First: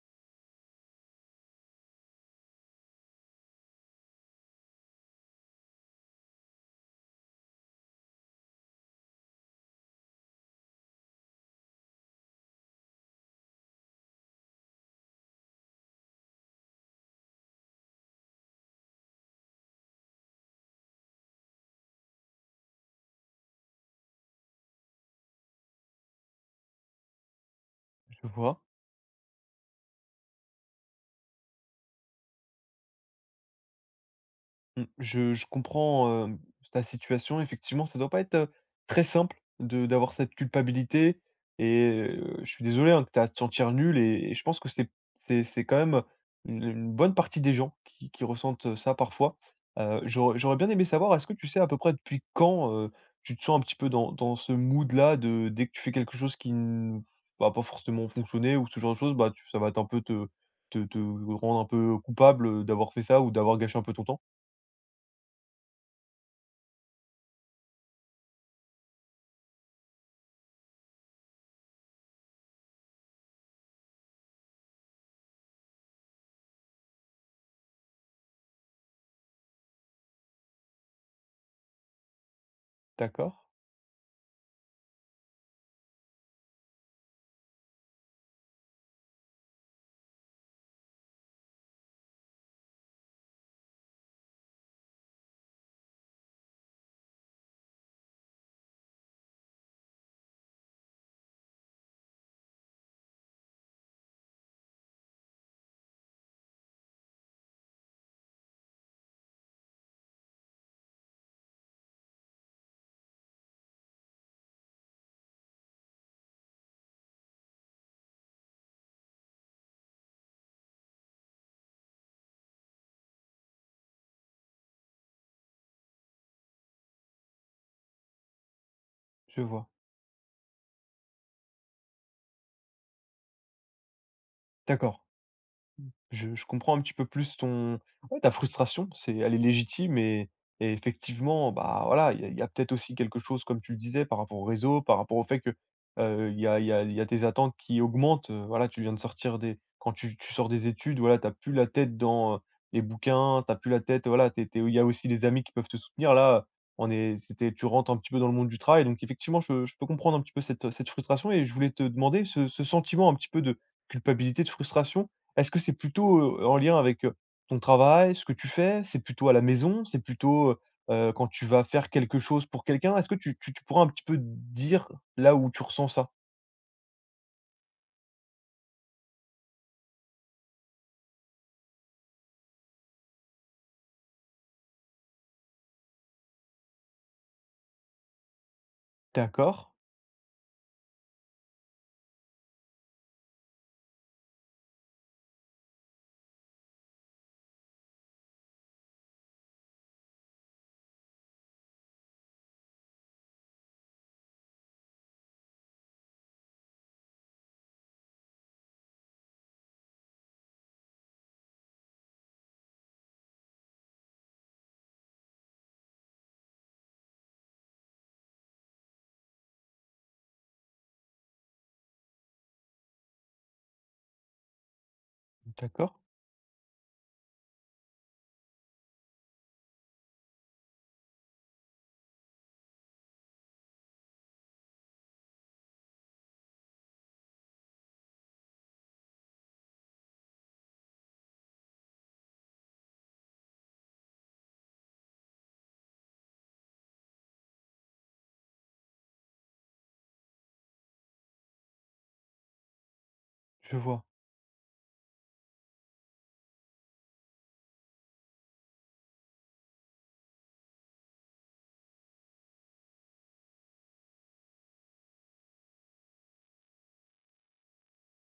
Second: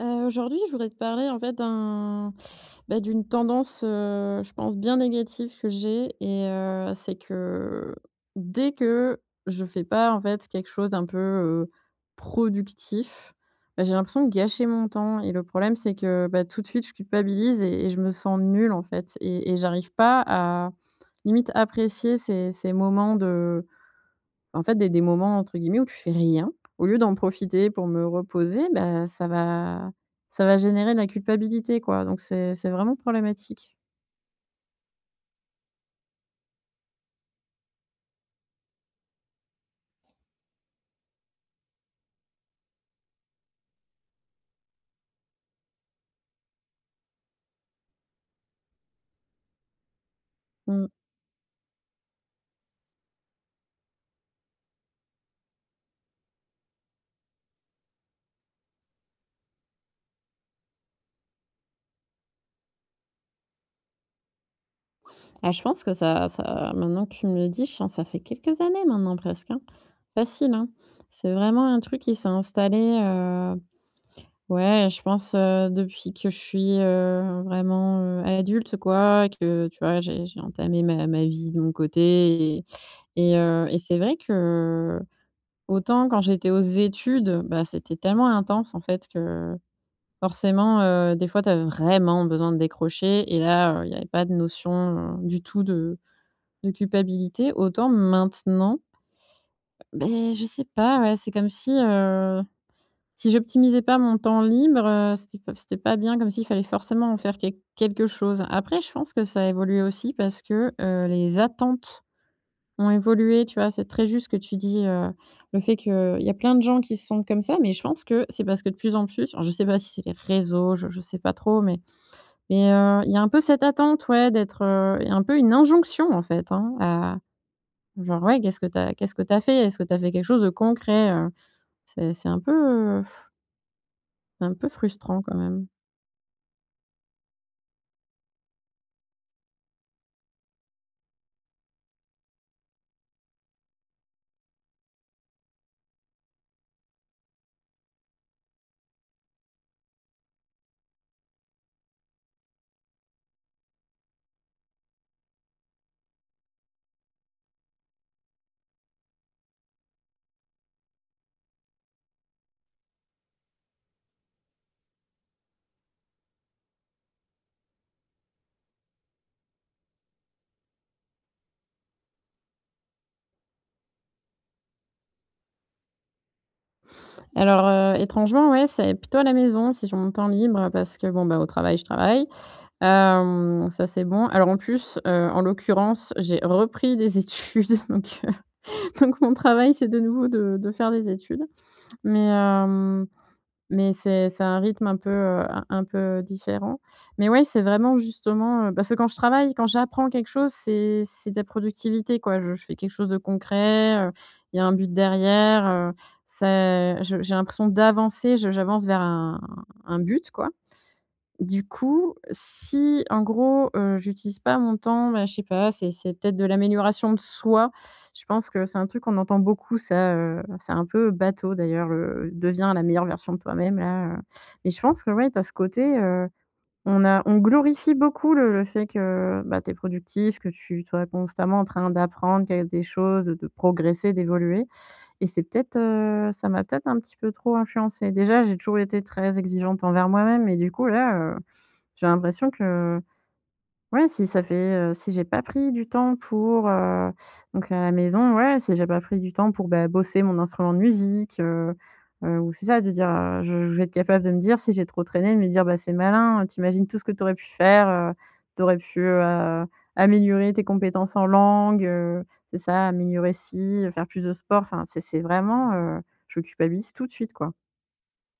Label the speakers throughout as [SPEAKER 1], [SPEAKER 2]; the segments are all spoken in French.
[SPEAKER 1] Aujourd'hui, je voudrais te parler en fait d'un bah, d'une tendance, je pense bien négative que j'ai et c'est que dès que je fais pas en fait quelque chose d'un peu, productif, bah, j'ai l'impression de gâcher mon temps, et le problème c'est que, bah, tout de suite je culpabilise et je me sens nulle en fait, et j'arrive pas à limite apprécier ces moments de en fait, des moments entre guillemets où tu fais rien, au lieu d'en profiter pour me
[SPEAKER 2] Je vois.
[SPEAKER 1] reposer. Bah, ça va générer de la culpabilité, quoi. Donc c'est vraiment problématique.
[SPEAKER 2] Mmh, je comprends, ta situation. Effectivement, ça doit pas être, très simple de d'avoir cette culpabilité et je suis désolé, hein, que tu aies à te sentir nul et je pense que c'est quand même une bonne partie des gens qui ressentent, ça parfois. J'aurais bien aimé
[SPEAKER 1] Mmh.
[SPEAKER 2] savoir, est-ce que tu sais à peu près depuis quand, tu te sens un petit peu dans ce mood-là de dès que tu fais quelque chose qui ne va pas forcément fonctionner ou ce genre de choses, bah, tu ça va être un peu te rendre un peu coupable, d'avoir fait ça ou d'avoir gâché un peu ton temps?
[SPEAKER 1] Ah, je pense que ça ça maintenant que tu me le dis, je sens que ça fait quelques années maintenant presque, hein. Facile, hein. C'est vraiment un truc qui s'est installé, ouais, je pense, depuis que je suis, vraiment, adulte, quoi. Que tu vois, j'ai entamé ma vie de mon côté, et
[SPEAKER 2] D'accord,
[SPEAKER 1] et c'est vrai que, autant quand j'étais aux études, bah, c'était tellement intense en fait que forcément, des fois, tu as vraiment besoin de décrocher, et là, il y avait pas de notion, du tout de culpabilité. Autant maintenant, ben je sais pas, ouais, c'est comme si, si j'optimisais pas mon temps libre, c'était pas bien, comme s'il fallait forcément en faire quelque chose. Après je pense que ça a évolué aussi parce que, les attentes ont évolué, tu vois? C'est très juste ce que tu dis, le fait qu'il y a plein de gens qui se sentent comme ça. Mais je pense que c'est parce que de plus en plus, alors je sais pas si c'est les réseaux, je sais pas trop, mais il y a un peu cette attente, ouais, d'être, il y a un peu une injonction, en fait, hein, à genre: «Ouais, qu'est-ce que t'as
[SPEAKER 2] je
[SPEAKER 1] fait?
[SPEAKER 2] vois.
[SPEAKER 1] Est-ce que t'as fait quelque chose de concret?» C'est heu, un peu
[SPEAKER 2] D'accord,
[SPEAKER 1] frustrant quand même.
[SPEAKER 2] je comprends un petit peu plus ton ouais, ta frustration, c'est elle est légitime et effectivement, bah, voilà, il y a peut-être aussi quelque chose, comme tu le disais, par rapport au réseau, par rapport au fait que, il y a il y a il y a tes attentes qui augmentent, voilà, tu viens de sortir des quand tu sors des études, voilà, t'as plus la tête dans, les bouquins, t'as plus la tête, voilà, tu es il y a aussi les amis qui peuvent te soutenir. Là, on est c'était tu rentres un petit peu dans le monde du travail, donc effectivement, je peux comprendre un petit peu cette, cette frustration et je voulais te demander ce ce sentiment un petit peu de culpabilité, de frustration est-ce que c'est plutôt, en lien avec, ton travail, ce que tu fais? C'est plutôt à la maison? C'est plutôt, quand tu vas faire quelque chose pour quelqu'un? Est-ce que tu pourrais un petit peu dire là où tu ressens ça?
[SPEAKER 1] Alors, étrangement, ouais, c'est plutôt à la maison si j'ai mon temps libre, parce que bon, bah, au travail, je travaille. Ça c'est bon. Alors en plus, en l'occurrence, j'ai repris des études, donc donc mon
[SPEAKER 2] D'accord,
[SPEAKER 1] travail, c'est de nouveau de faire des études. Mais hem, mais c'est un rythme un peu, un peu différent. Mais ouais, c'est vraiment justement, parce que quand je travaille, quand j'apprends quelque chose, c'est de la productivité, quoi. Je fais quelque chose de concret, il y a un but derrière, c'est je j'ai l'impression d'avancer, je j'avance vers un but, quoi. Du coup, si en gros, j'utilise pas mon temps, bah, je sais pas, c'est peut-être de l'amélioration de soi. Je pense que c'est un truc qu'on entend beaucoup, ça, c'est un peu bateau d'ailleurs, le «Deviens la meilleure version de toi-même» là, mais je pense que ouais, tu ce
[SPEAKER 2] d'accord,
[SPEAKER 1] côté, on glorifie beaucoup le fait que, bah, tu es productif, que tu sois constamment en train d'apprendre quelque des choses, de progresser, d'évoluer, et c'est peut-être, ça m'a peut-être un petit peu trop influencé. Déjà, j'ai toujours été très exigeante envers moi-même, et du coup là, j'ai l'impression que ouais, si ça fait, si j'ai pas pris du temps pour, donc à la maison, ouais, si j'ai pas pris du temps pour, bah, bosser mon instrument de musique, ou c'est ça de dire, je
[SPEAKER 2] je
[SPEAKER 1] vais être
[SPEAKER 2] vois.
[SPEAKER 1] capable de me dire si j'ai trop traîné, de me dire: «Bah, c'est malin, tu tout ce que t'aurais pu faire, tu pu, heu, améliorer tes compétences en langue, c'est ça, améliorer ci, faire plus de sport». Enfin, je culpabilise tout de suite, quoi.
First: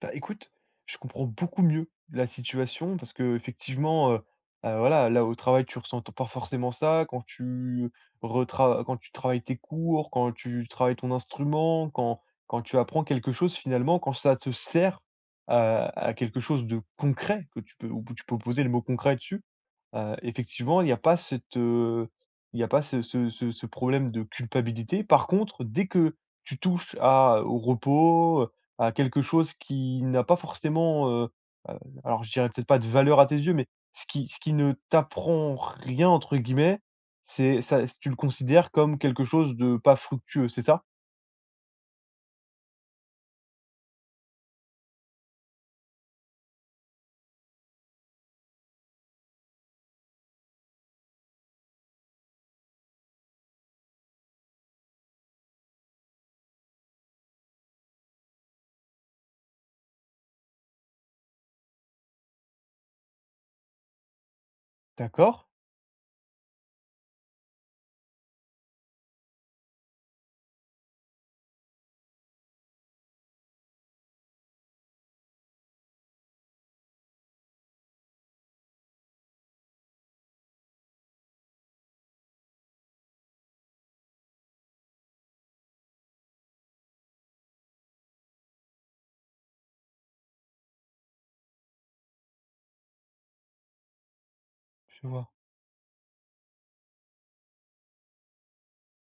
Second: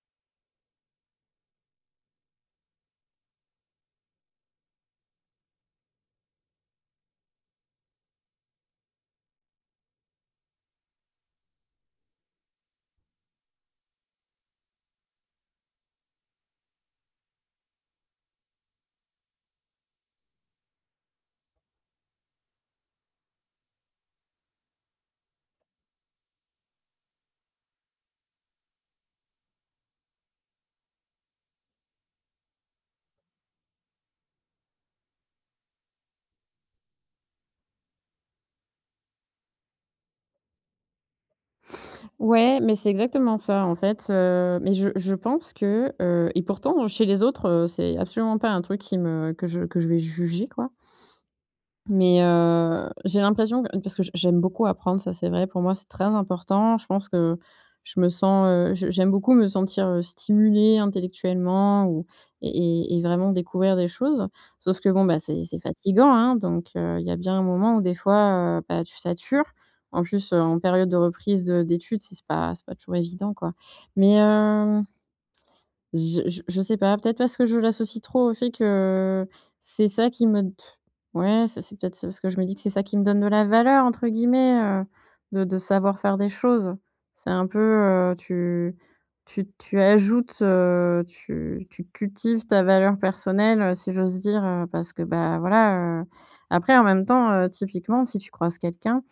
[SPEAKER 2] Bah, écoute, je comprends beaucoup mieux la situation parce que effectivement, voilà, là, au travail, tu ressens pas forcément ça. Quand tu retra quand tu travailles tes cours, quand tu travailles ton instrument, quand quand tu apprends quelque chose, finalement, quand ça te sert à quelque chose de concret que tu peux où tu peux poser le mot concret dessus, heu, effectivement, il n'y a pas cette, il n'y a pas ce problème de culpabilité. Par contre, dès que tu touches à au repos, à quelque chose qui n'a pas forcément, heu, alors je dirais peut-être pas de valeur à tes yeux, mais ce qui ne t'apprend «rien» entre guillemets, c'est ça tu le considères comme quelque chose de pas fructueux, c'est ça?
[SPEAKER 1] Ouais, mais c'est exactement ça en fait, mais je pense que, et pourtant chez les autres, c'est absolument pas un truc qui me que je vais juger, quoi. Mais j'ai l'impression que parce que j'aime beaucoup apprendre, ça c'est vrai. Pour moi, c'est très important. Je pense que je me sens, je j'aime beaucoup me sentir, stimulée intellectuellement, ou et et vraiment découvrir des choses. Sauf que bon, bah,
[SPEAKER 2] D'accord,
[SPEAKER 1] c'est fatigant, hein, donc il y a bien un moment où des fois, bah, tu satures. En plus, en période de reprise de d'études, c'est pas toujours évident, quoi. Mais je sais pas, peut-être parce que je l'associe trop au fait que c'est ça qui me ouais, c'est parce que je me dis que c'est ça qui me donne de la «valeur» entre guillemets, de savoir faire des choses. C'est un peu, tu cultives ta valeur personnelle, si j'ose dire, parce que,
[SPEAKER 2] je vois.
[SPEAKER 1] bah, voilà, après en même temps, typiquement, si tu croises quelqu'un,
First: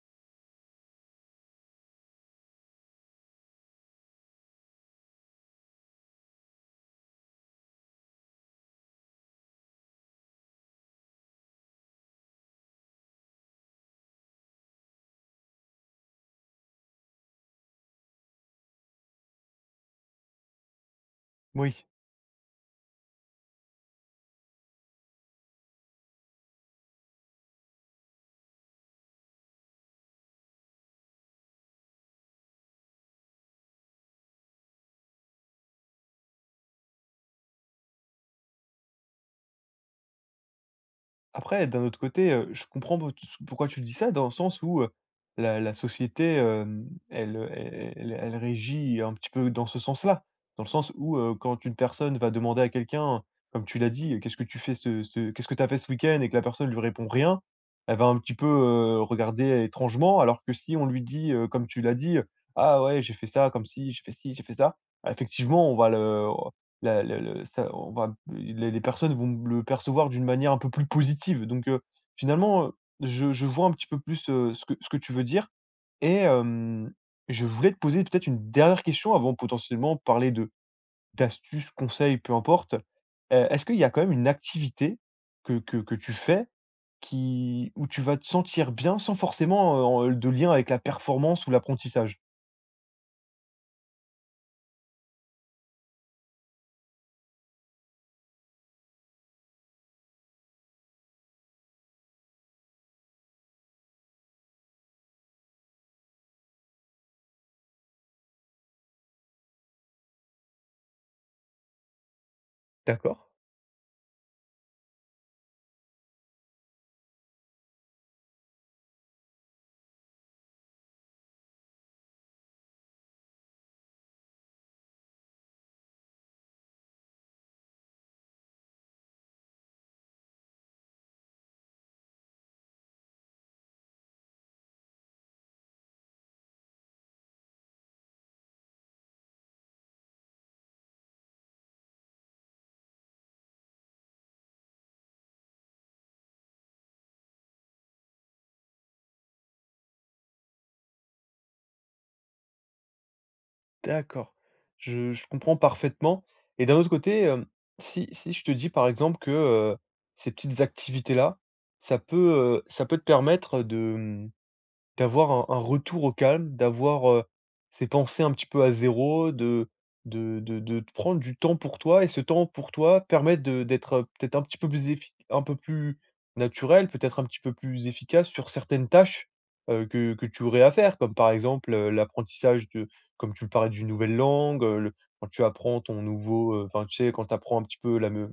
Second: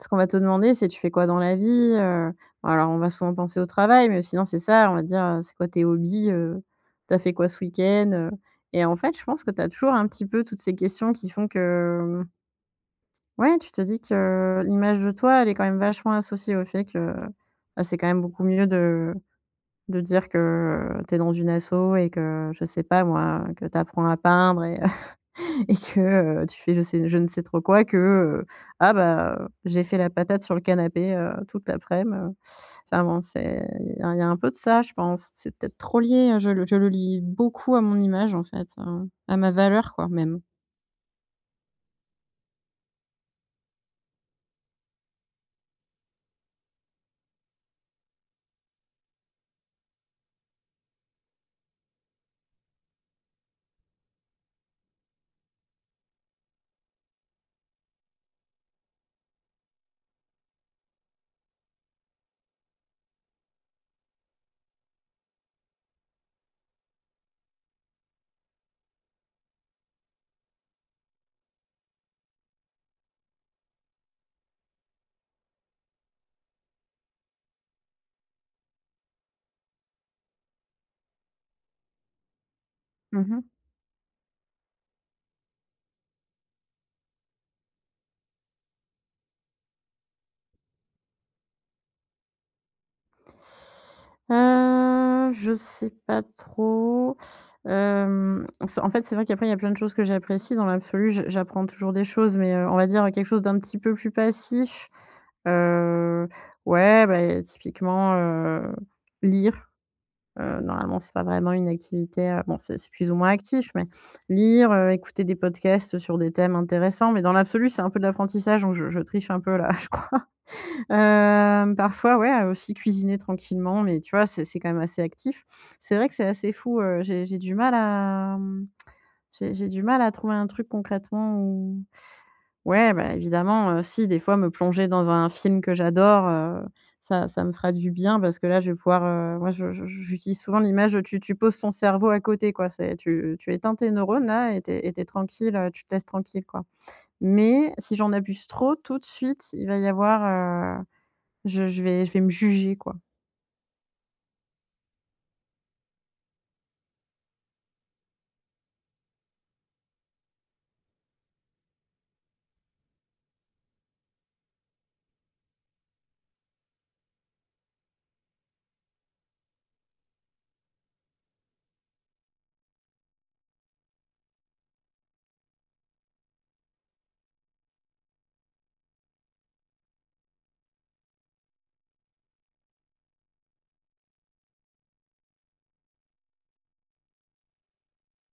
[SPEAKER 1] ce qu'on va te demander c'est: «Tu fais quoi dans la vie?» euh, alors, on va souvent penser au travail, mais sinon, c'est ça, on va dire: «C'est quoi tes hobbies? Tu fait quoi ce week-end?» Et en fait, je pense que t'as toujours un petit peu toutes ces questions qui font que, ouais, tu te dis que l'image de toi, elle est quand même vachement associée au fait que, bah, c'est quand même beaucoup mieux de dire que t'es dans une
[SPEAKER 2] Oui.
[SPEAKER 1] asso, et que, je sais pas moi, que t'apprends à peindre et et que, tu fais je ne sais trop quoi, que, heu, ah bah, j'ai fait la patate sur le canapé, toute laprès midi. Enfin bon, c'est il y a un peu de ça, je pense. C'est peut-être trop lié, je le lie beaucoup à mon image, en fait, à ma valeur, quoi, même.
[SPEAKER 2] Après, d'un autre côté, je comprends pour pourquoi tu dis ça, dans le sens où, la société, elle, elle régit un petit peu dans ce sens-là. Dans le sens où, quand une personne va demander à quelqu'un, comme tu l'as dit: «Qu'est-ce que tu fais ce ce qu'est-ce que tu as fait ce week-end?» et que la personne lui répond rien, elle va un petit peu, regarder étrangement. Alors que si on lui dit, comme tu l'as dit, «Ah ouais, j'ai fait ça comme si j'ai fait ci, j'ai fait ça», ah, effectivement, on va le la le ça on va les personnes vont le percevoir d'une manière un peu plus positive donc finalement, je vois un petit peu plus, ce que tu veux dire et je voulais te poser peut-être une dernière question avant potentiellement de parler de d'astuces, conseils, peu importe.
[SPEAKER 1] Mmh.
[SPEAKER 2] Est-ce qu'il y a quand même une activité que tu fais qui où tu vas te sentir bien sans forcément, en de lien avec la performance ou l'apprentissage?
[SPEAKER 1] Je sais pas trop. Hem, c'est en fait, c'est vrai qu'après, il y a plein de choses que j'apprécie dans l'absolu. J'apprends toujours des choses, mais, on va dire quelque chose d'un petit peu plus passif. Heu, ouais, bah, typiquement, lire, normalement, c'est pas vraiment une activité, bon, c'est plus ou
[SPEAKER 2] D'accord.
[SPEAKER 1] moins actif, mais lire, écouter des podcasts sur des thèmes intéressants, mais dans l'absolu, c'est un peu de l'apprentissage, donc je triche un peu là, je crois. Parfois, ouais, aussi cuisiner tranquillement, mais tu vois, c'est quand même assez actif. C'est vrai que c'est assez fou, j'ai du mal à trouver un truc concrètement où ouais, bah, évidemment, si des fois me plonger dans un film que j'adore, ça me fera du bien parce que là, je vais pouvoir, moi, je j'utilise souvent l'image, tu poses ton cerveau à côté, quoi. C'est Tu éteins tes neurones là, et t'es tranquille, tu te laisses tranquille, quoi. Mais si j'en abuse trop, tout de suite, il va y avoir, je vais me juger, quoi.
[SPEAKER 2] D'accord. Je comprends parfaitement et d'un autre côté, hem, si je te dis, par exemple, que, ces petites activités-là, ça peut, ça peut te permettre de, d'avoir un retour au calme, d'avoir, ces pensées un petit peu à zéro, de de te prendre du temps pour toi et ce temps pour toi permet de d'être, peut-être un petit peu plus effi un peu plus naturel, peut-être un petit peu plus efficace sur certaines tâches, que tu aurais à faire. Comme par exemple, l'apprentissage de comme tu le parlais d'une nouvelle langue, le quand tu apprends ton nouveau, enfin, tu sais, quand tu apprends un petit peu la me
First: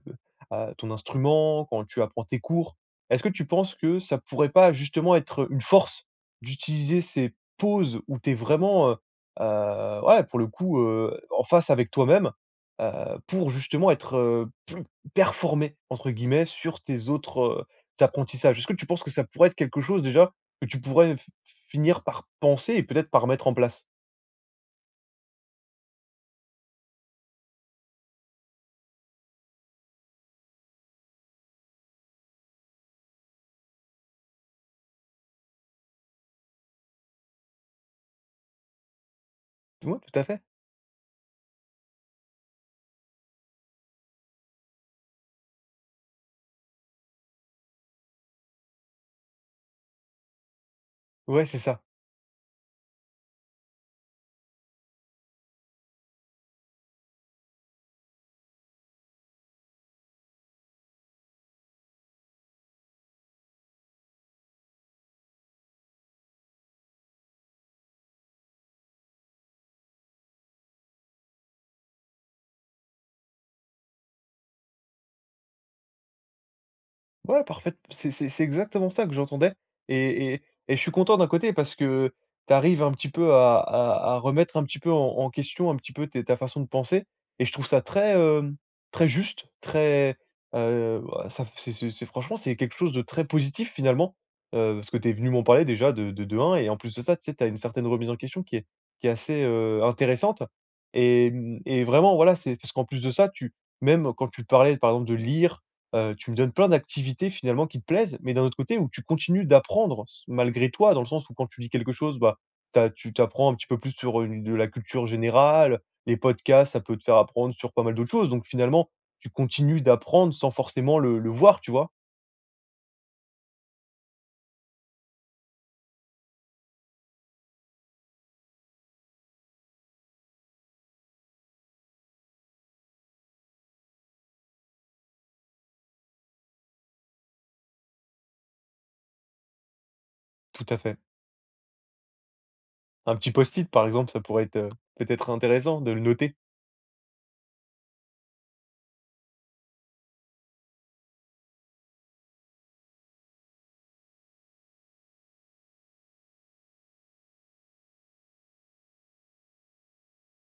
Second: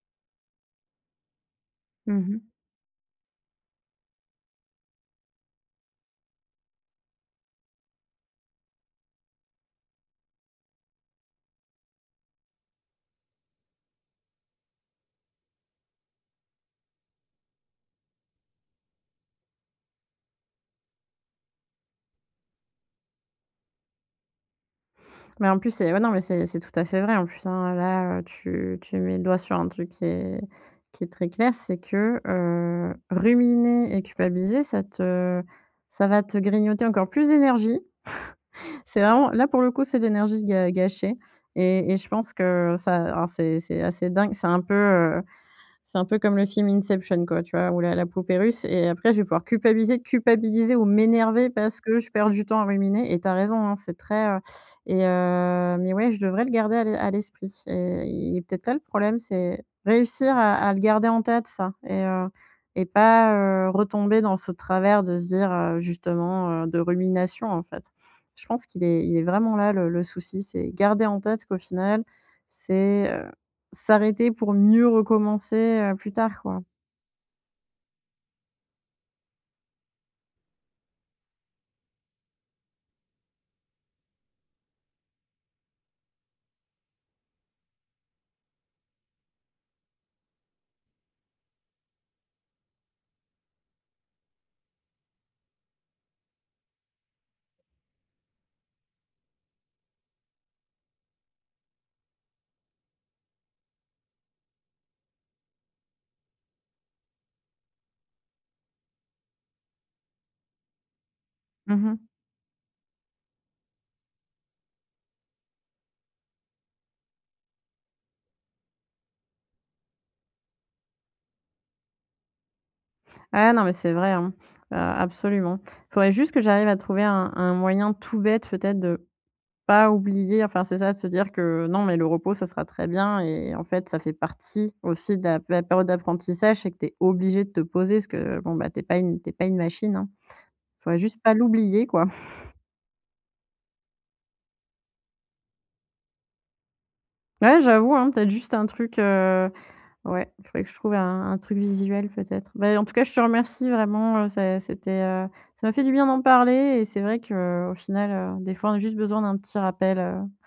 [SPEAKER 2] à ton instrument, quand tu apprends tes
[SPEAKER 1] Mmh.
[SPEAKER 2] cours. Est-ce que tu penses que ça pourrait pas justement être une force? D'utiliser ces pauses où tu es vraiment, ouais, pour le coup, en face avec toi-même, heu, pour justement être, plus performé entre guillemets sur tes autres, apprentissages. Est-ce que tu penses que ça pourrait être quelque chose déjà que tu pourrais f finir par penser et peut-être par mettre en place?
[SPEAKER 1] Mais en plus, c'est ouais, non, mais c'est tout à fait vrai en plus, hein, là, tu mets le doigt sur un truc qui est très clair, c'est que, ruminer et culpabiliser, ça va te grignoter encore plus d'énergie. C'est vraiment là, pour le coup,
[SPEAKER 2] Ouais,
[SPEAKER 1] c'est de
[SPEAKER 2] tout à fait.
[SPEAKER 1] l'énergie ga gâchée, et je pense que ça alors c'est assez dingue, c'est un peu, c'est un peu comme le film Inception, quoi, tu vois? Où la poupée russe, et après je vais pouvoir culpabiliser, culpabiliser ou
[SPEAKER 2] Ouais,
[SPEAKER 1] m'énerver
[SPEAKER 2] c'est
[SPEAKER 1] parce
[SPEAKER 2] ça.
[SPEAKER 1] que je perds du temps à ruminer. Et t'as raison, hein, c'est très, mais ouais, je devrais le garder à l'esprit, et il est peut-être là le problème, c'est réussir à le garder en tête, ça, et pas, retomber dans ce travers de se dire, justement, de rumination, en fait. Je pense qu'il est vraiment là le souci, c'est garder en tête qu'au final, c'est, euh, s'arrêter pour mieux recommencer, plus tard, quoi.
[SPEAKER 2] Ouais, parfait. C'est exactement ça que j'entendais et et et je suis content d'un côté parce que tu arrives un petit peu à remettre un petit peu en question un petit peu tes ta façon de penser et je trouve ça très, très juste, très, bah, ça c'est franchement, c'est quelque chose de très positif finalement, parce que tu es venu m'en parler déjà de un et en plus de ça, tu sais, tu as une certaine remise en question qui est assez, intéressante et et vraiment, voilà, c'est parce qu'en plus de ça, tu même quand tu parlais par exemple de lire. Tu me donnes plein d'activités finalement qui te plaisent, mais d'un autre côté où tu continues d'apprendre s malgré toi, dans le sens où quand tu lis quelque
[SPEAKER 1] Mmh.
[SPEAKER 2] chose, bah, t'as tu t'apprends un petit peu plus sur une de la culture générale, les podcasts, ça peut te faire apprendre sur pas mal d'autres choses. Donc finalement, tu continues d'apprendre sans forcément le voir, tu vois?
[SPEAKER 1] Ah non, mais c'est vrai, hein, absolument. Il faudrait juste que j'arrive à trouver un moyen tout bête, peut-être, de pas oublier, enfin, c'est ça, de se dire que: «Non, mais le repos, ça sera très bien». Et en fait, ça fait partie aussi de la période d'apprentissage, c'est que tu es obligé de te poser parce que, bon, bah, t'es pas une machine, hein.
[SPEAKER 2] Tout à fait.
[SPEAKER 1] Faudrait juste pas l'oublier, quoi.
[SPEAKER 2] Un petit post-it par exemple, ça pourrait être, peut-être intéressant de le noter.
[SPEAKER 1] Ouais, j'avoue, hein, peut-être juste un truc, ouais, il faudrait que je trouve un truc visuel, peut-être. Bah, en tout cas, je te remercie vraiment, ça m'a fait du bien d'en parler. Et c'est vrai que, au final, des fois, on a juste besoin d'un petit rappel,